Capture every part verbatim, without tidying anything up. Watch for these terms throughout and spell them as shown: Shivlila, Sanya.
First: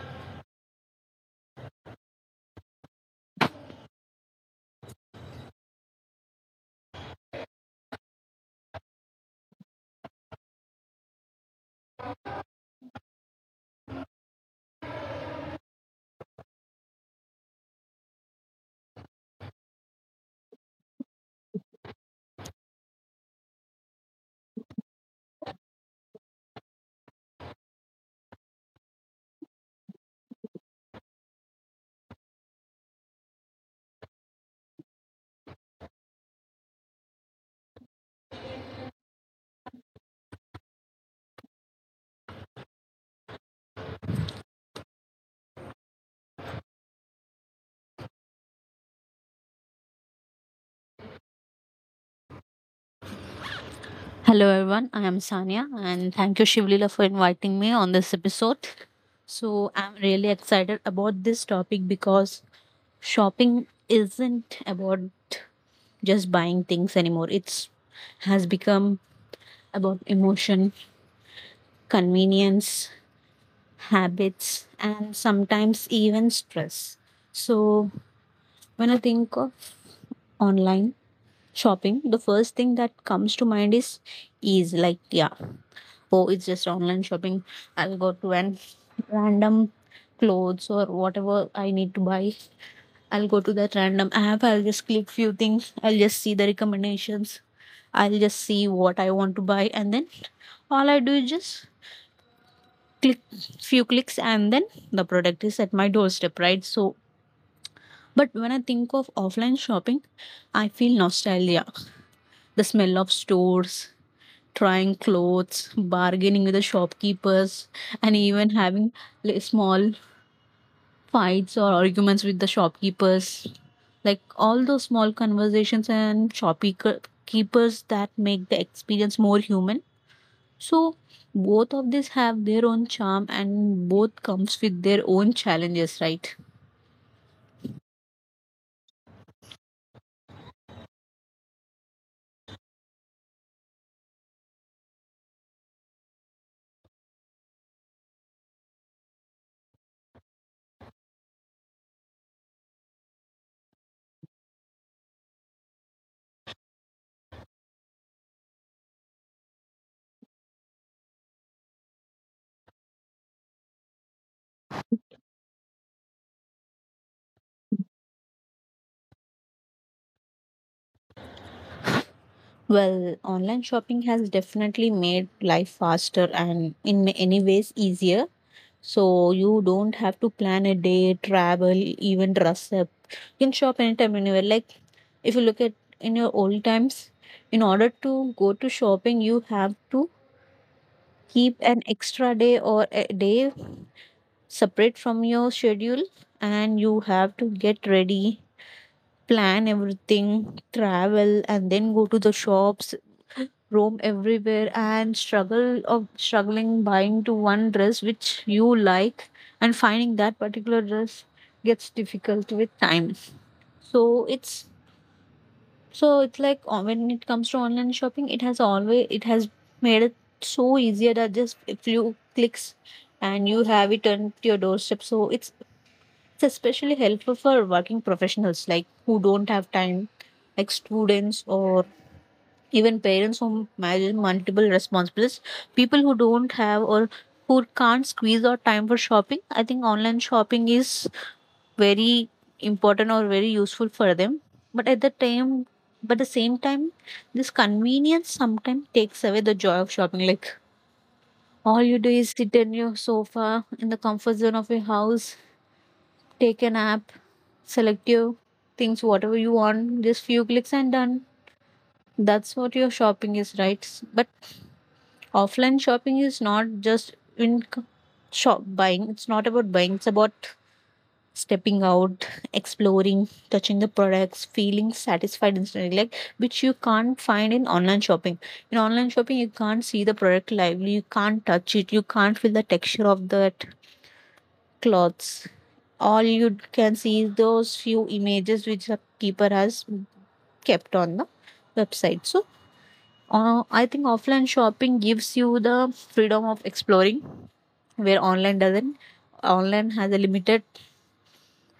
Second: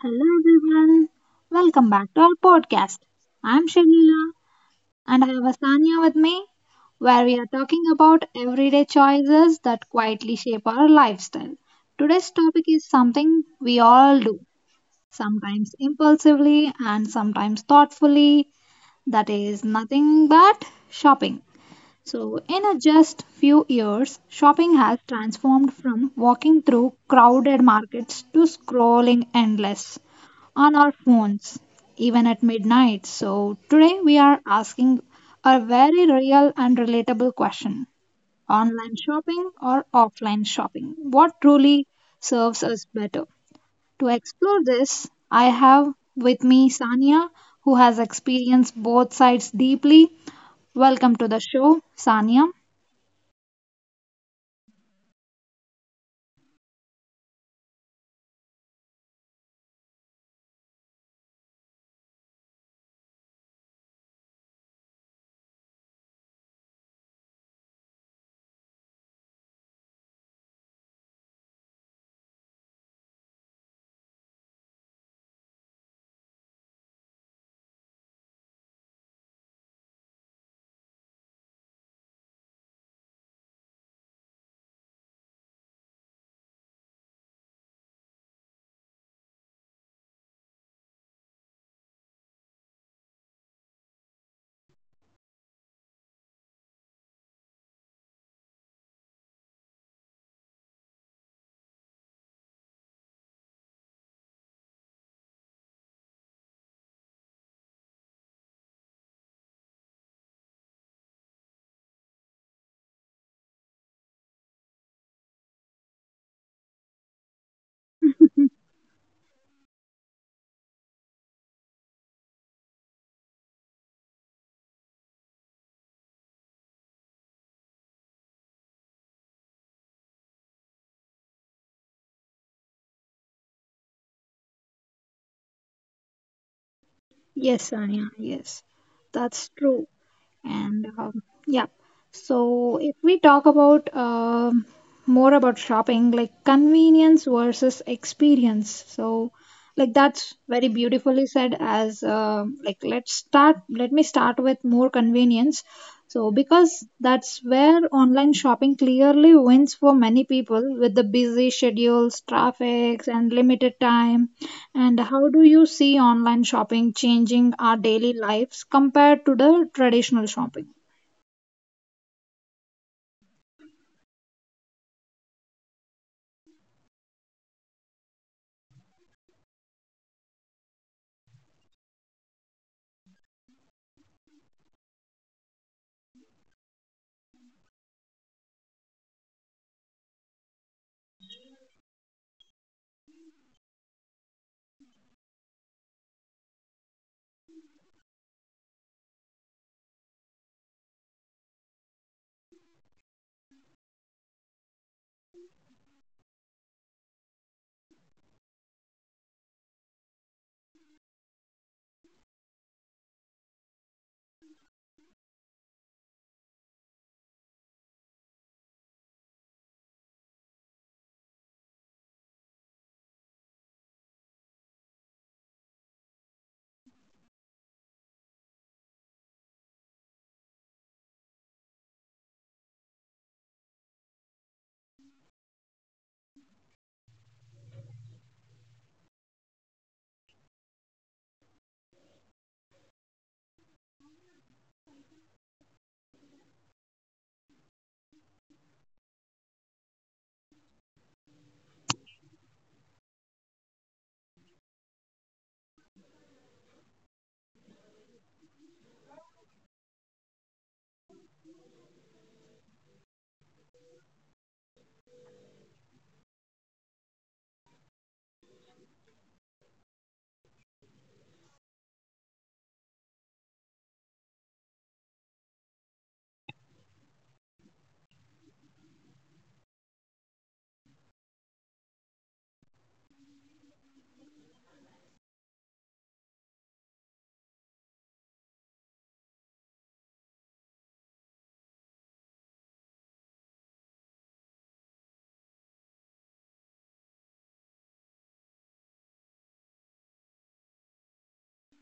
Hello everyone, welcome back to our podcast. I'm Shivlila and I have Asanya with me, where we are talking about everyday choices that quietly shape our lifestyle. Today's topic is something we all do, sometimes impulsively and sometimes thoughtfully, that is nothing but shopping. So, in a just few years, shopping has transformed from walking through crowded markets to scrolling endless on our phones, even at midnight. So, today we are asking a very real and relatable question, online shopping or offline shopping? What truly serves us better? To explore this, I have with me Sania, who has experienced both sides deeply. Welcome to the show, Sania. Hello, everyone. I am Sanya, and thank you, Shivlila, for inviting me on this episode. So, I'm really excited about this topic because shopping isn't about just buying things anymore. It's has become about emotion, convenience, habits, and sometimes even stress. So, when I think of online shopping, the first thing that comes to mind is ease. Like, yeah, oh, it's just online shopping. I'll go to an random clothes or whatever I need to buy. I'll go to that random app, I'll just click few things, I'll just see the recommendations, I'll just see what I want to buy, and then all I do is just click, few clicks, and then the product is at my doorstep, right? So, but when I think of offline shopping, I feel nostalgia, the smell of stores, trying clothes, bargaining with the shopkeepers, and even having li- small fights or arguments with the shopkeepers. Like, all those small conversations and shopkeepers that make the experience more human. So, both of these have their own charm and both comes with their own challenges, right? Yes, Anya, yes, that's true. And um, yeah, so if we talk about um, more about shopping, like convenience versus experience. So, like that's very beautifully said. As um like, let's start. Let me start with more convenience. So, because that's where online shopping clearly wins for many people with the busy schedules, traffics, and limited time, and how do you see online shopping changing our daily lives compared to the traditional shopping? Well, online shopping has definitely made life faster and in many ways easier. So, you don't have to plan a day, travel, even dress up. You can shop anytime, anywhere. Like, if you look at in your old times, in order to go to shopping, you have to keep an extra day or a day separate from your schedule, and you have to get ready, plan everything, travel, and then go to the shops, roam everywhere and struggle of struggling buying to one dress which you like, and finding that particular dress gets difficult with time. So it's so it's like, uh, when it comes to online shopping, it has always it has made it so easier that just a few clicks and you have it on your doorstep. So it's it's especially helpful for working professionals like who don't have time, like students or even parents who manage multiple responsibilities, people who don't have or who can't squeeze out time for shopping. I think online shopping is very important or very useful for them. But at the time, but the same time, this convenience sometimes takes away the joy of shopping. Like, all you do is sit on your sofa in the comfort zone of your house, take an app, select your things, whatever you want, just few clicks and done. That's what your shopping is, right? But offline shopping is not just in c- shop buying, it's not about buying, it's about stepping out, exploring, touching the products, feeling satisfied instantly, like which you can't find in online shopping. In online shopping, you can't see the product lively, you can't touch it, you can't feel the texture of that clothes. All you can see is those few images which the keeper has kept on the website. So, uh, I think offline shopping gives you the freedom of exploring, where online doesn't online has a limited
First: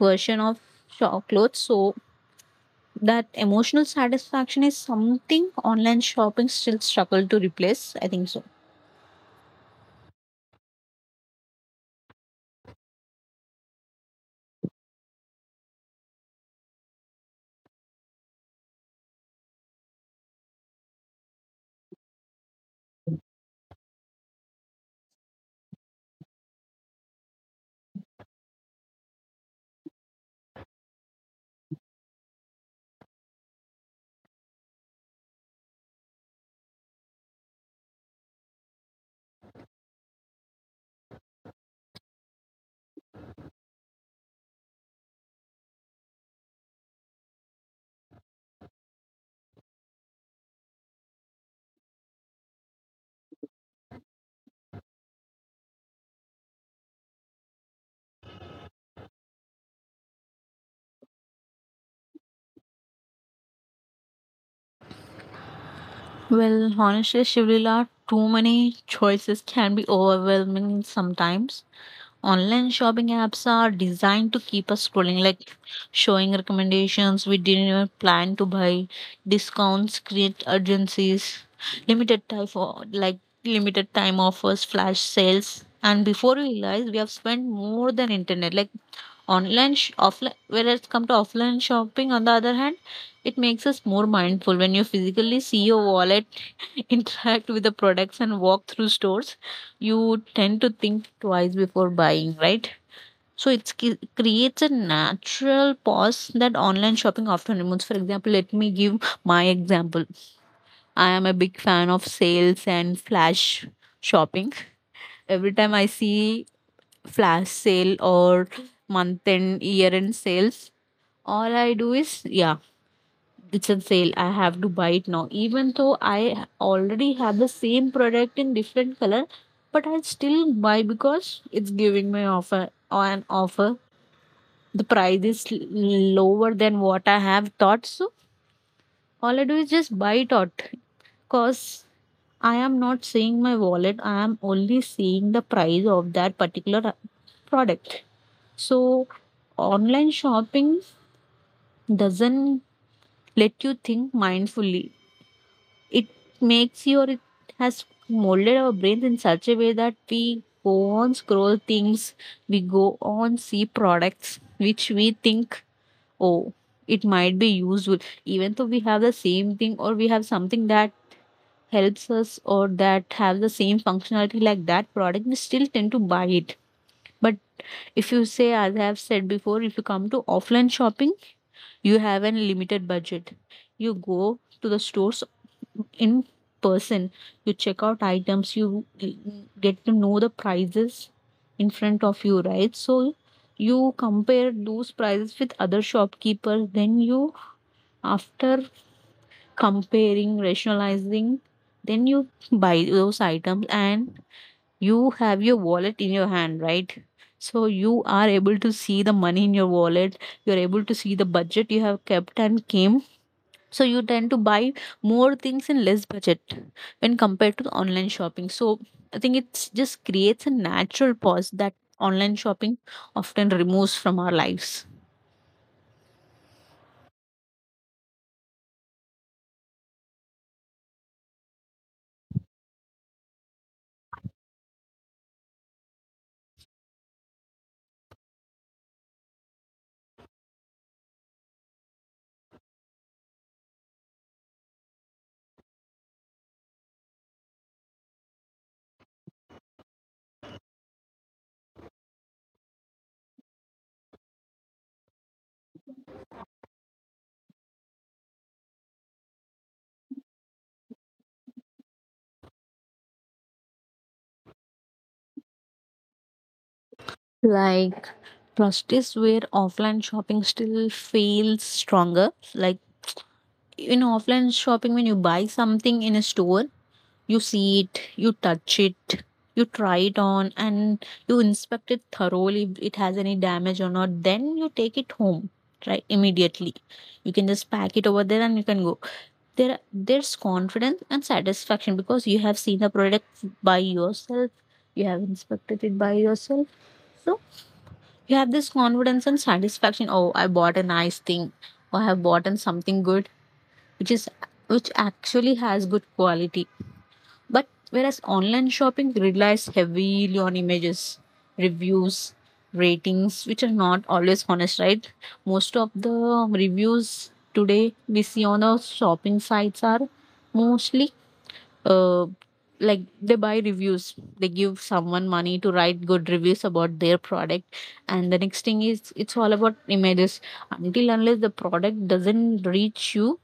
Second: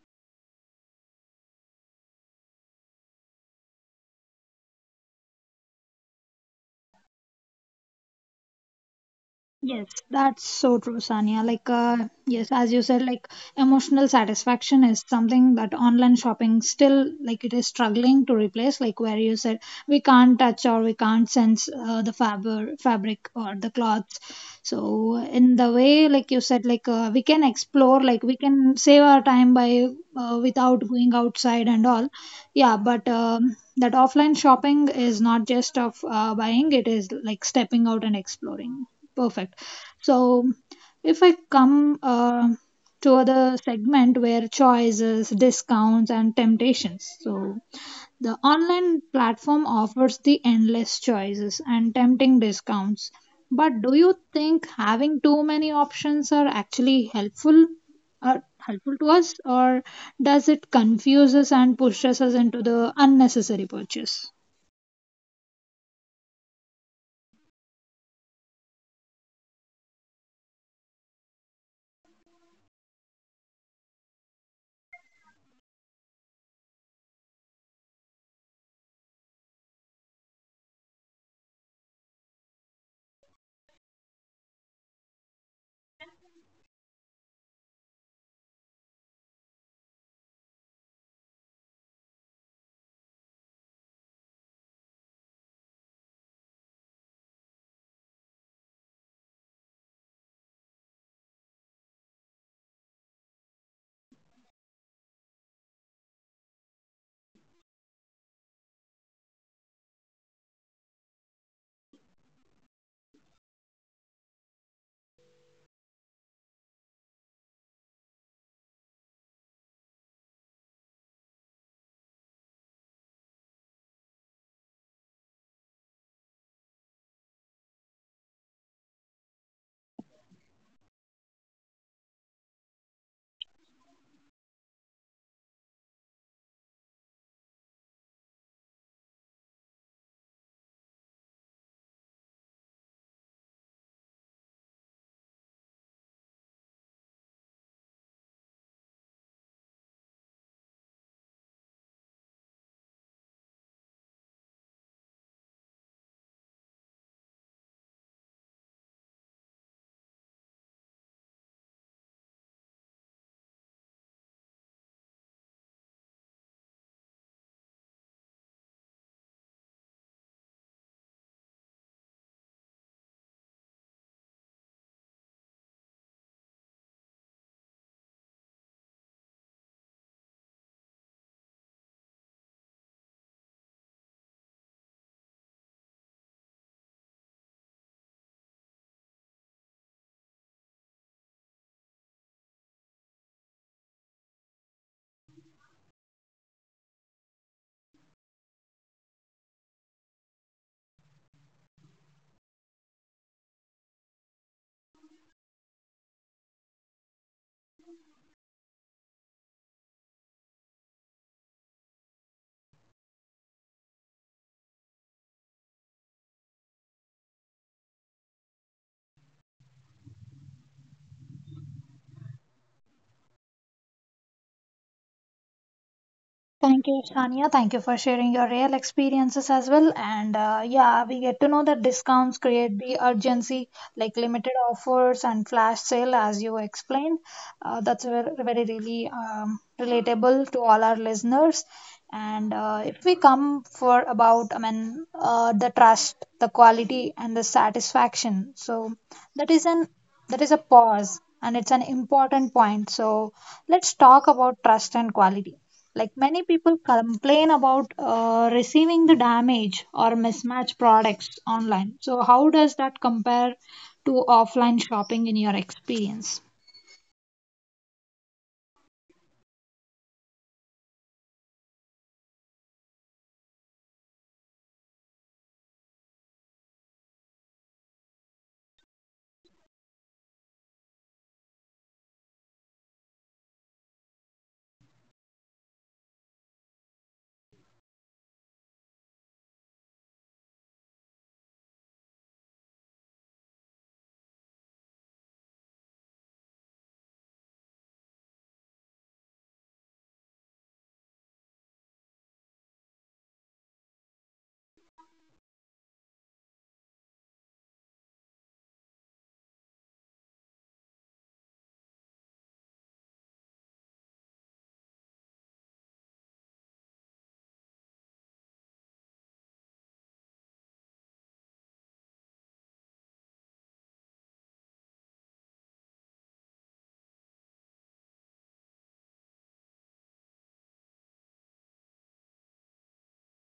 version of shop clothes. So, that emotional satisfaction is something online shopping still struggle to replace, I think so. Yes, that's so true, Sania. Like, uh, yes, as you said, like emotional satisfaction is something that online shopping still, like, it is struggling to replace. Like, where you said we can't touch or we can't sense uh, the fab- fabric or the cloths. So, in the way, like you said, like uh, we can explore, like we can save our time by uh, without going outside and all. Yeah, but um, that offline shopping is not just of uh, buying, it is like stepping out and exploring. Perfect. So if I come uh, to other segment where choices, discounts and temptations, so the online platform offers the endless choices and tempting discounts. But do you think having too many options are actually helpful, are helpful to us, or does it confuse us and pushes us into the unnecessary purchase? Well, honestly, Shivlila, too many choices can be overwhelming sometimes. Online shopping apps are designed to keep us scrolling, like showing recommendations we didn't even plan to buy, discounts, create urgencies, limited time for like limited time offers, flash sales. And before we realize, we have spent more than internet. Like, online, sh- offline, whereas come to offline shopping, on the other hand, it makes us more mindful when you physically see your wallet, interact with the products, and walk through stores, you tend to think twice before buying, right? So, it creates a natural pause that online shopping often removes. For example, let me give my example. I am a big fan of sales and flash shopping. Every time I see flash sale or month end, year end sales, all I do is, yeah, it's a sale. I have to buy it now. Even though I already have the same product in different color, but I still buy because it's giving me offer or an offer, the price is l- lower than what I have thought. So, all I do is just buy it out because I am not seeing my wallet. I am only seeing the price of that particular product. So, online shopping doesn't let you think mindfully. It makes you, or it has molded our brains in such a way that we go on scroll things, we go on see products which we think, oh, it might be useful, even though we have the same thing or we have something that helps us or that have the same functionality like that product, we still tend to buy it. But if you say, as I have said before, if you come to offline shopping, you have a limited budget, you go to the stores in person, you check out items, you get to know the prices in front of you, right? So, you compare those prices with other shopkeepers, then you, after comparing, rationalizing, then you buy those items, and you have your wallet in your hand, right? So, you are able to see the money in your wallet, you're able to see the budget you have kept and came. So, you tend to buy more things in less budget when compared to the online shopping. So, I think it just creates a natural pause that online shopping often removes from our lives. Thank you, Shania. Thank you for sharing your real experiences as well. And uh, yeah, we get to know that discounts create the urgency like limited offers and flash sale as you explained. Uh, that's very, very really um, relatable to all our listeners. And uh, if we come for about, I mean, uh, the trust, the quality and the satisfaction, so that is an that is a pause and it's an important point. So let's talk about trust and quality. Like many people complain about uh, receiving the damage or mismatched products online, so how does that compare to offline shopping in your experience? Like, trust is where offline shopping still feels stronger. Like, in offline shopping, when you buy something in a store, you see it, you touch it, you try it on, and you inspect it thoroughly if it has any damage or not. Then you take it home, right? Immediately. You can just pack it over there and you can go. There there's confidence and satisfaction because you have seen the product by yourself, you have inspected it by yourself. So, you have this confidence and satisfaction. Oh, I bought a nice thing, or I have bought in something good, which is which actually has good quality. But whereas online shopping relies heavily on images, reviews, ratings, which are not always honest, right? Most of the reviews today we see on the shopping sites are mostly uh, like, they buy reviews, they give someone money to write good reviews about their product. And the next thing is, it's all about images. Until unless the product doesn't reach you,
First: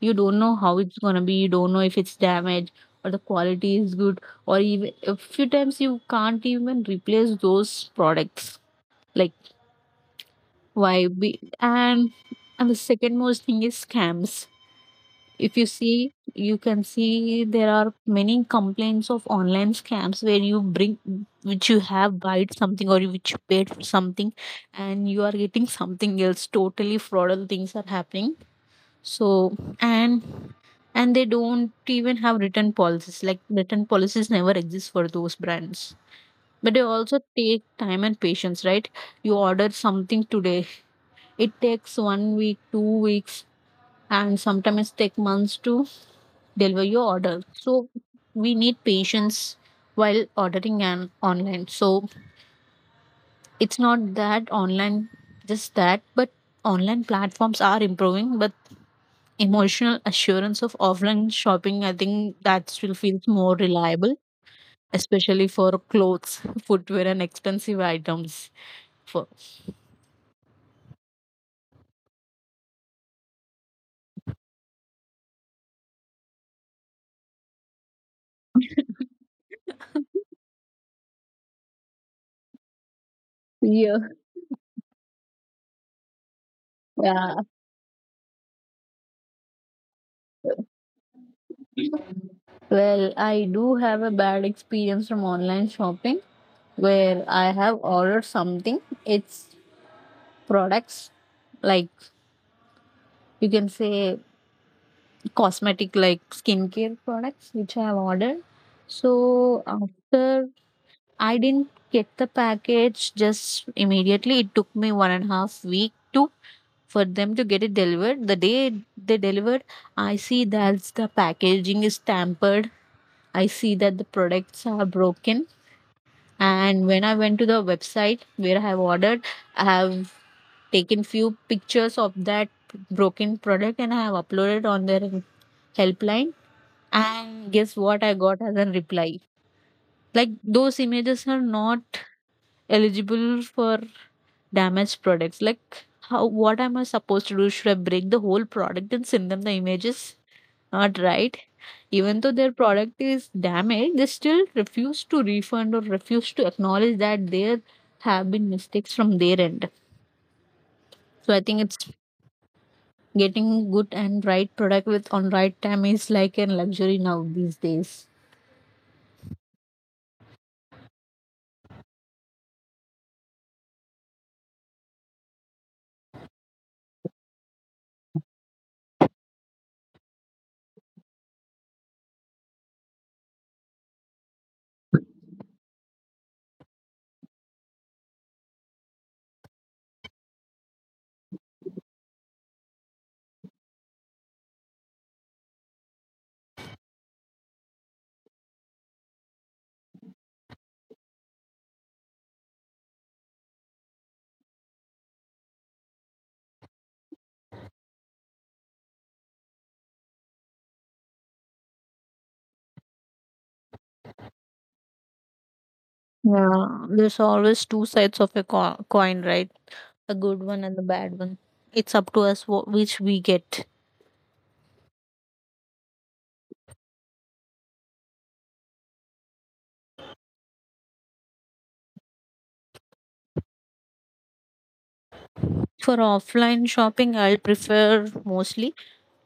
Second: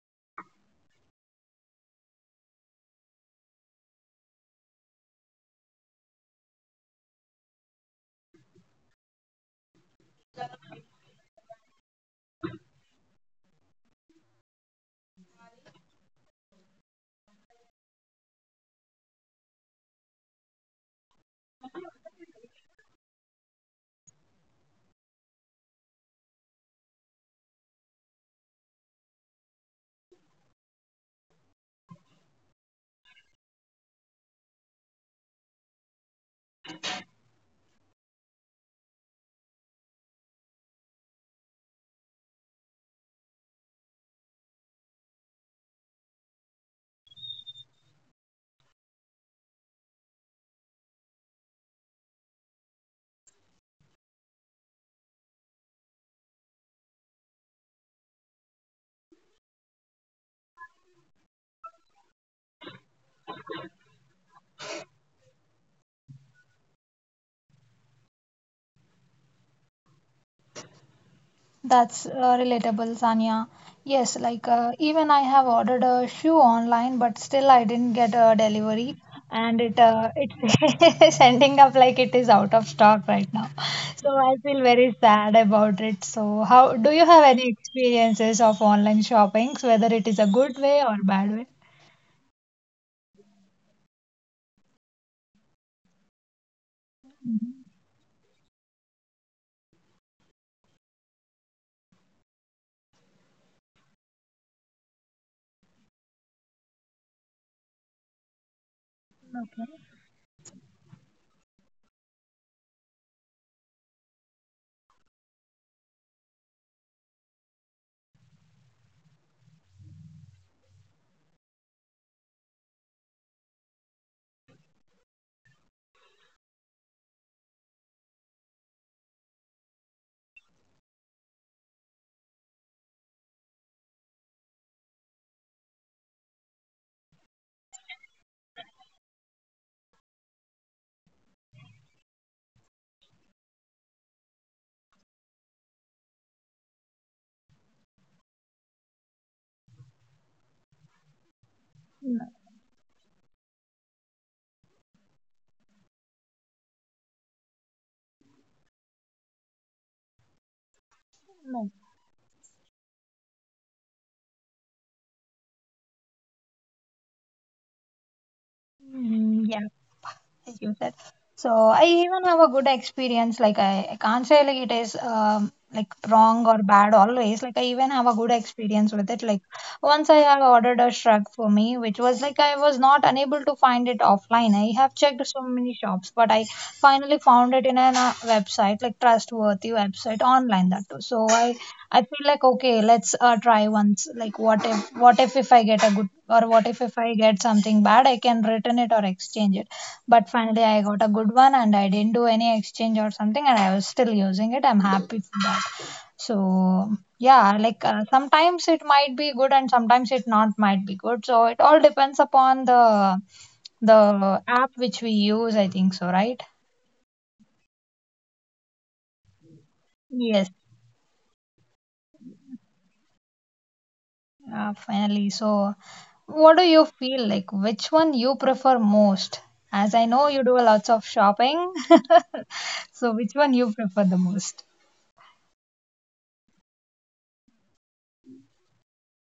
you don't know how it's going to be, you don't know if it's damaged or the quality is good, or even a few times you can't even replace those products, like why be. And and the second most thing is scams. If you see, you can see there are many complaints of online scams where you bring, which you have bought something or you which you paid for something and you are getting something else, totally fraudulent things are happening. So, and and they don't even have written policies, like written policies never exist for those brands. But they also take time and patience, right? You order something today, it takes one week, two weeks, and sometimes take months to deliver your order. So, we need patience while ordering and online. So, it's not that online just that, but online platforms are improving, but emotional assurance of offline shopping, I think that still feels more reliable, especially for clothes, footwear and expensive items. For That's uh, relatable, Sanya. Yes, like uh, even I have ordered a shoe online, but still I didn't get a delivery, and it uh, it's ending up like it is out of stock right now. yeah. So I feel very sad about it. So how do you have Yeah. any experiences of online shoppings, whether it is a good way or bad way? Well, I do have a bad experience from online shopping, where I have ordered something. It's products like, you can say, cosmetic, like skincare products, which I have ordered. So, after I didn't get the package just immediately, it took me one and a half week to for them to get it delivered. The day they delivered, I see that the packaging is tampered. I see that the products are broken, and when I went to the website where I have ordered, I have taken few pictures of that broken product, and I have uploaded on their helpline. And guess what I got as a reply? Like, those images are not eligible for damaged products. Like, how? What am I supposed to do? Should I break the whole product and send them the images? Not right. Even though their product is damaged, they still refuse to refund or refuse to acknowledge that there have been mistakes from their end. So, I think No. it's getting good and right product with on right time is like a luxury now these days. Mm, yeah, as you said. So I even have a good experience. Like I, I can't say like it is um, like wrong or bad always. Like I even have a good experience with it. Like once I have ordered a shrug for me, which was like I was not unable to find it offline. I have checked so many shops, but I finally found it in a website, like trustworthy website online, that too. So I I feel like okay, let's uh, try once. Like what if what if if I get a good, or what if if I get something bad, I can return it or exchange it. But finally, I got a good one and I didn't do any exchange or something, and I was still using it. I'm happy for that. So yeah, like uh, sometimes it might be good and sometimes it not might be good. So it all depends upon the the app which we use, I think so, right? Yeah, there's always two sides of a co- coin, right? A good Yes, one and a bad one. It's up to us wh- which we get. uh, finally. So what do you feel like? Which one you prefer most? As I know you do lots of shopping, so which one you prefer the most? For offline shopping, I'll prefer mostly.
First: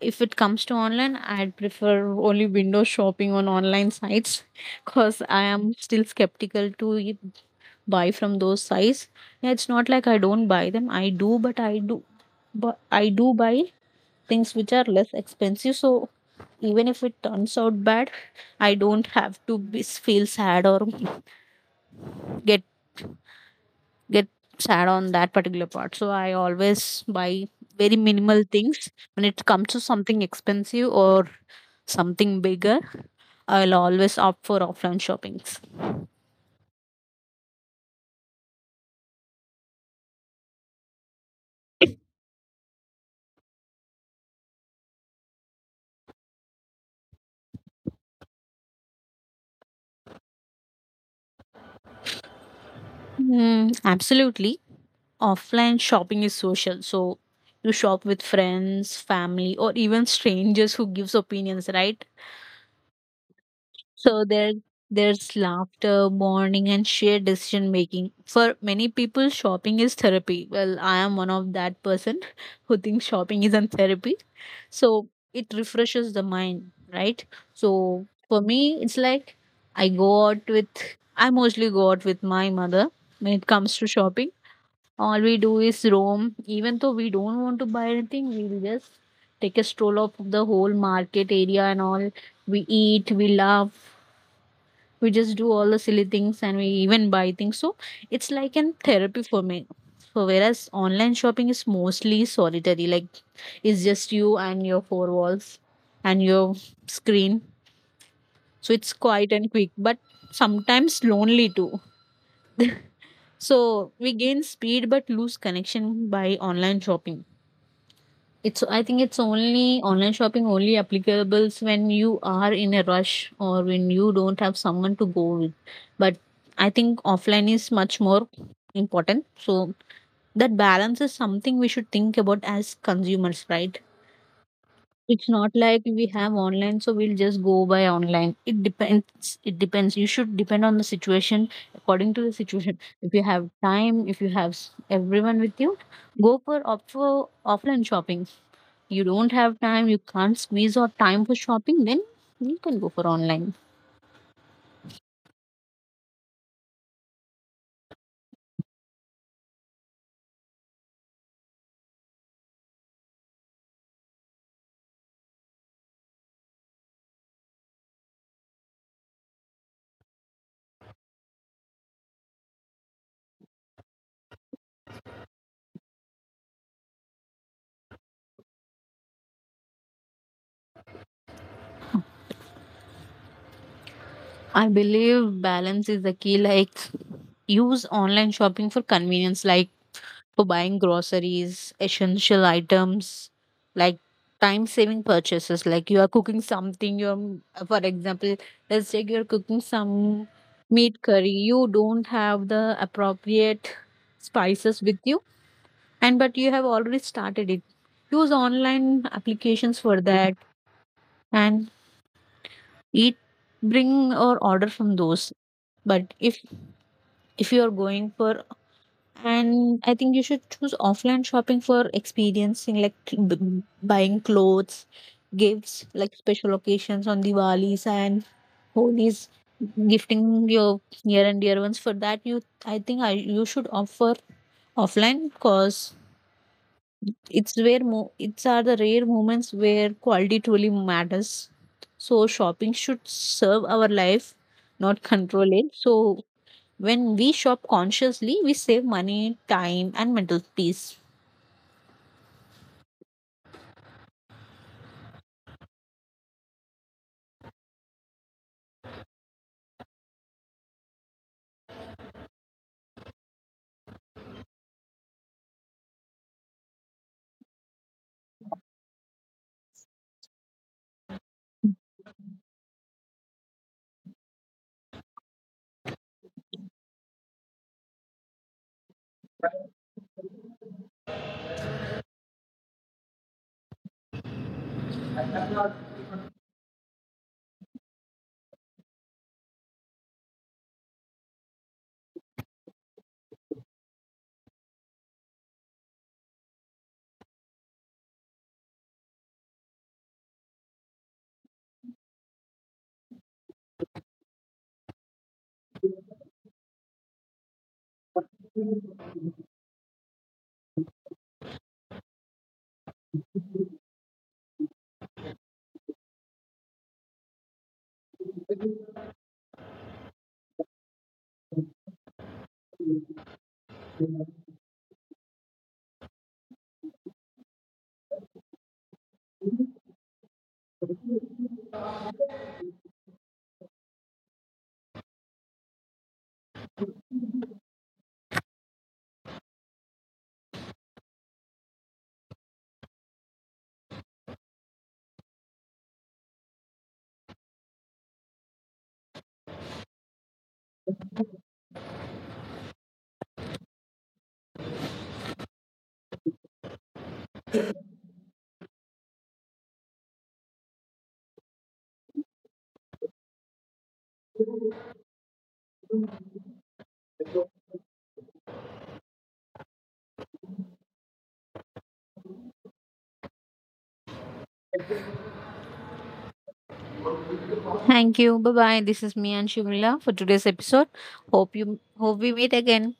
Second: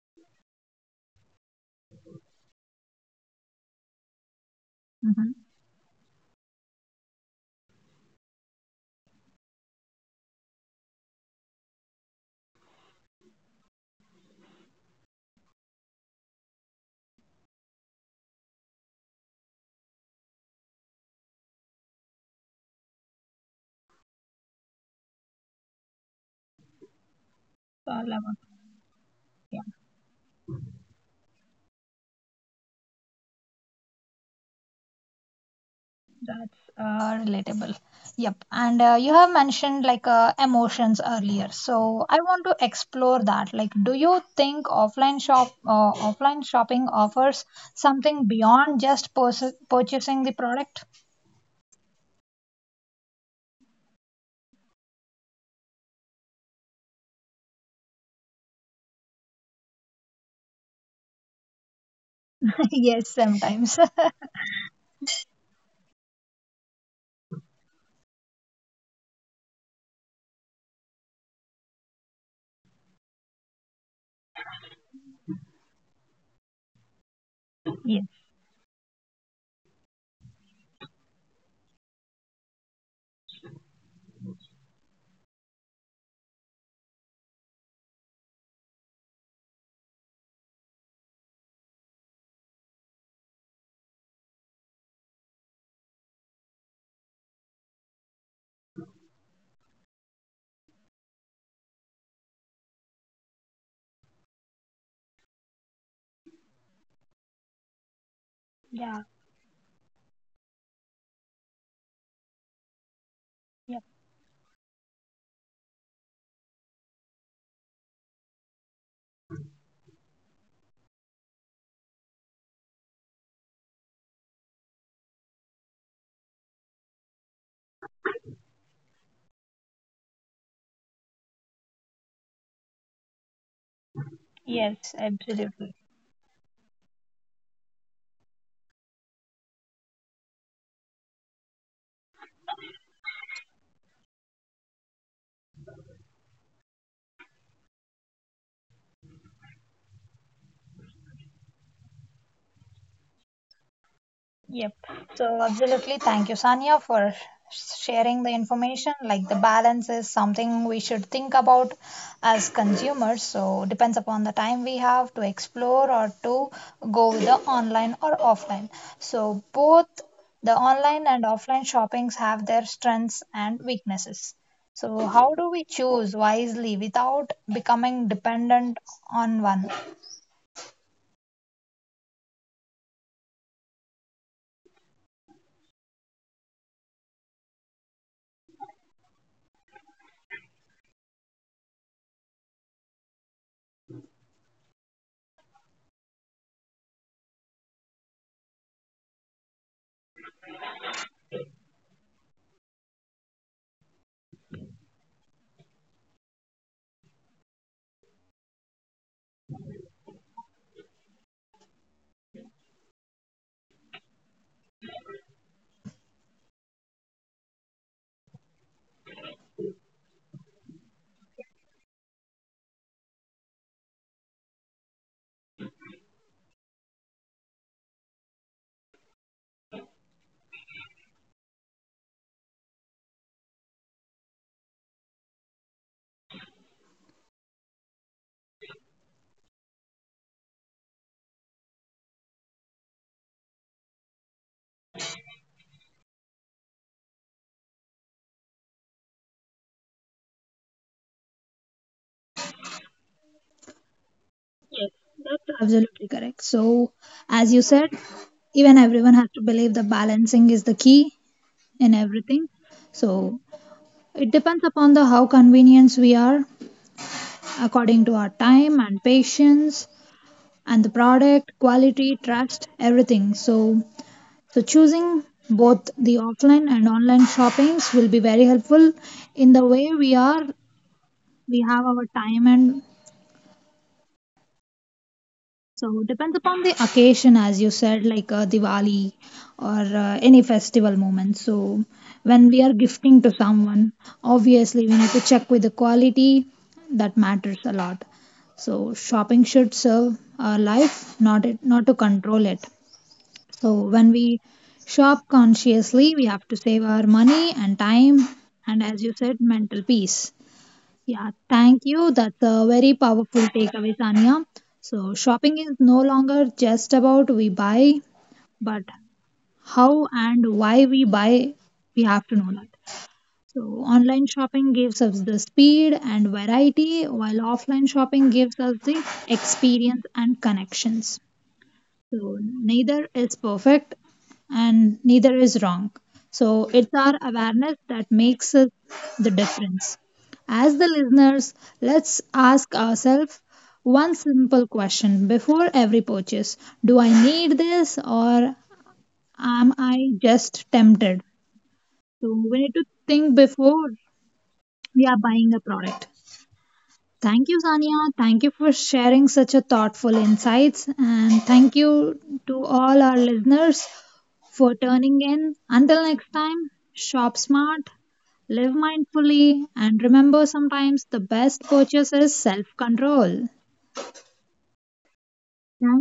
If it comes to online, I'd prefer only window shopping on online sites because I Hmm. am still skeptical to e- buy from those sites. Yeah, it's not like I don't buy them. I do, but I do, but I do, buy things which are less expensive. So, even if it turns out bad, I don't have to be, feel sad or get get sad on that particular part. So, I always buy very Yeah, minimal things. When it comes to something expensive or something bigger, I'll always opt for offline shoppings. that's uh, relatable. Yep. And uh, you have mentioned like uh, emotions earlier, so I want to explore that. Like, do you think offline shop, uh, offline shopping offers something beyond just pers- purchasing the product? Mm, absolutely. Offline shopping is social. So, you shop with friends, family, or even strangers who gives opinions, right? Yes, sometimes. So, there there's laughter, bonding, and shared decision making. For many people, shopping is therapy. Well, I am one of that person who thinks shopping is not therapy. So, it refreshes the mind, right? So, Yes. for me, it's like I go out with I mostly go out with my mother when it comes to shopping. All we do is roam. Even though we don't want to buy anything, we'll just take a stroll of the whole market area and all. We eat, we laugh, we just do all the silly things, and we even buy things. So, it's like an therapy for me. So, whereas online shopping is mostly solitary, like it's just you and your four walls and your screen. So, it's Yeah, quiet and quick, but sometimes lonely too. yeah, So, we gain speed but lose connection by online shopping. It's I think it's only online shopping only applicable when you are in a rush or when you don't have someone to go with. But I think offline is much more important. So, that balance is something we should think about as consumers, right? yes, It's not absolutely. like we have online, so we'll just go by online. It depends. It depends. You should depend on the situation according to the situation. If you have time, if you have s- everyone with you, go for opt for offline shopping. You don't have time, you can't squeeze out time for shopping, then you can go for online. Yep. So, absolutely. Thank you, Sanya, for sharing the information. Like the balance is something we should think about as consumers. So, depends upon the time we have to explore or to go with the online or offline. So, both the online and offline shoppings have their strengths and weaknesses. So, how do we choose wisely without becoming dependent on one? I believe balance is the key. Like, use online shopping for convenience, like for buying groceries, essential items, like time saving purchases. Like, you are cooking something, you're, for example, let's take you're cooking some meat curry, you don't have the appropriate spices with you and but you have already started it, use online applications for that and eat bring or order from those. But if if you are going for and I think you should choose offline shopping for experiencing, like cl- b- buying clothes, gifts like special occasions on Diwalis and Holi's, gifting your near and dear ones. For that you, I think I, you should offer offline because it's where mo- it's are the rare moments where quality truly matters. So, shopping should serve our life, not control it. So, when we shop consciously, we save money, time, and mental peace. Absolutely correct. So, as you said, even everyone has to believe the balancing is the key in everything. So, it depends upon the how convenient we are according to our time and patience and the product quality, trust, everything. So, so choosing both the offline and online shoppings will be very helpful in the way we are, we have our time and, so depends upon the occasion, as you said, like uh, Diwali or uh, any festival moment. So when we are gifting to someone, obviously we need to check with the quality. That matters a lot. So shopping should serve our life, not it, not to control it. So when we shop consciously, we have to save our money and time, and as you said, mental peace. Yeah, thank you. That's a very powerful takeaway, Sanya. So, shopping is no longer just about we buy, but how and why we buy, we have to know that. So, online shopping gives us the speed and variety, while offline shopping gives us the experience and connections. So neither is perfect and neither is wrong. So it's our awareness that makes us the difference. As the listeners, let's ask ourselves one simple question before every purchase. Do I need this or am I just tempted? So we need to think before we are buying a product. Thank you, Sania. Thank you for sharing such a thoughtful insights. And thank you to all our listeners for tuning in. Until next time, shop smart, live mindfully, and remember sometimes the best purchase is self control. Thank you. Bye bye. This is me and Shimla for today's episode. Hope you hope we meet again.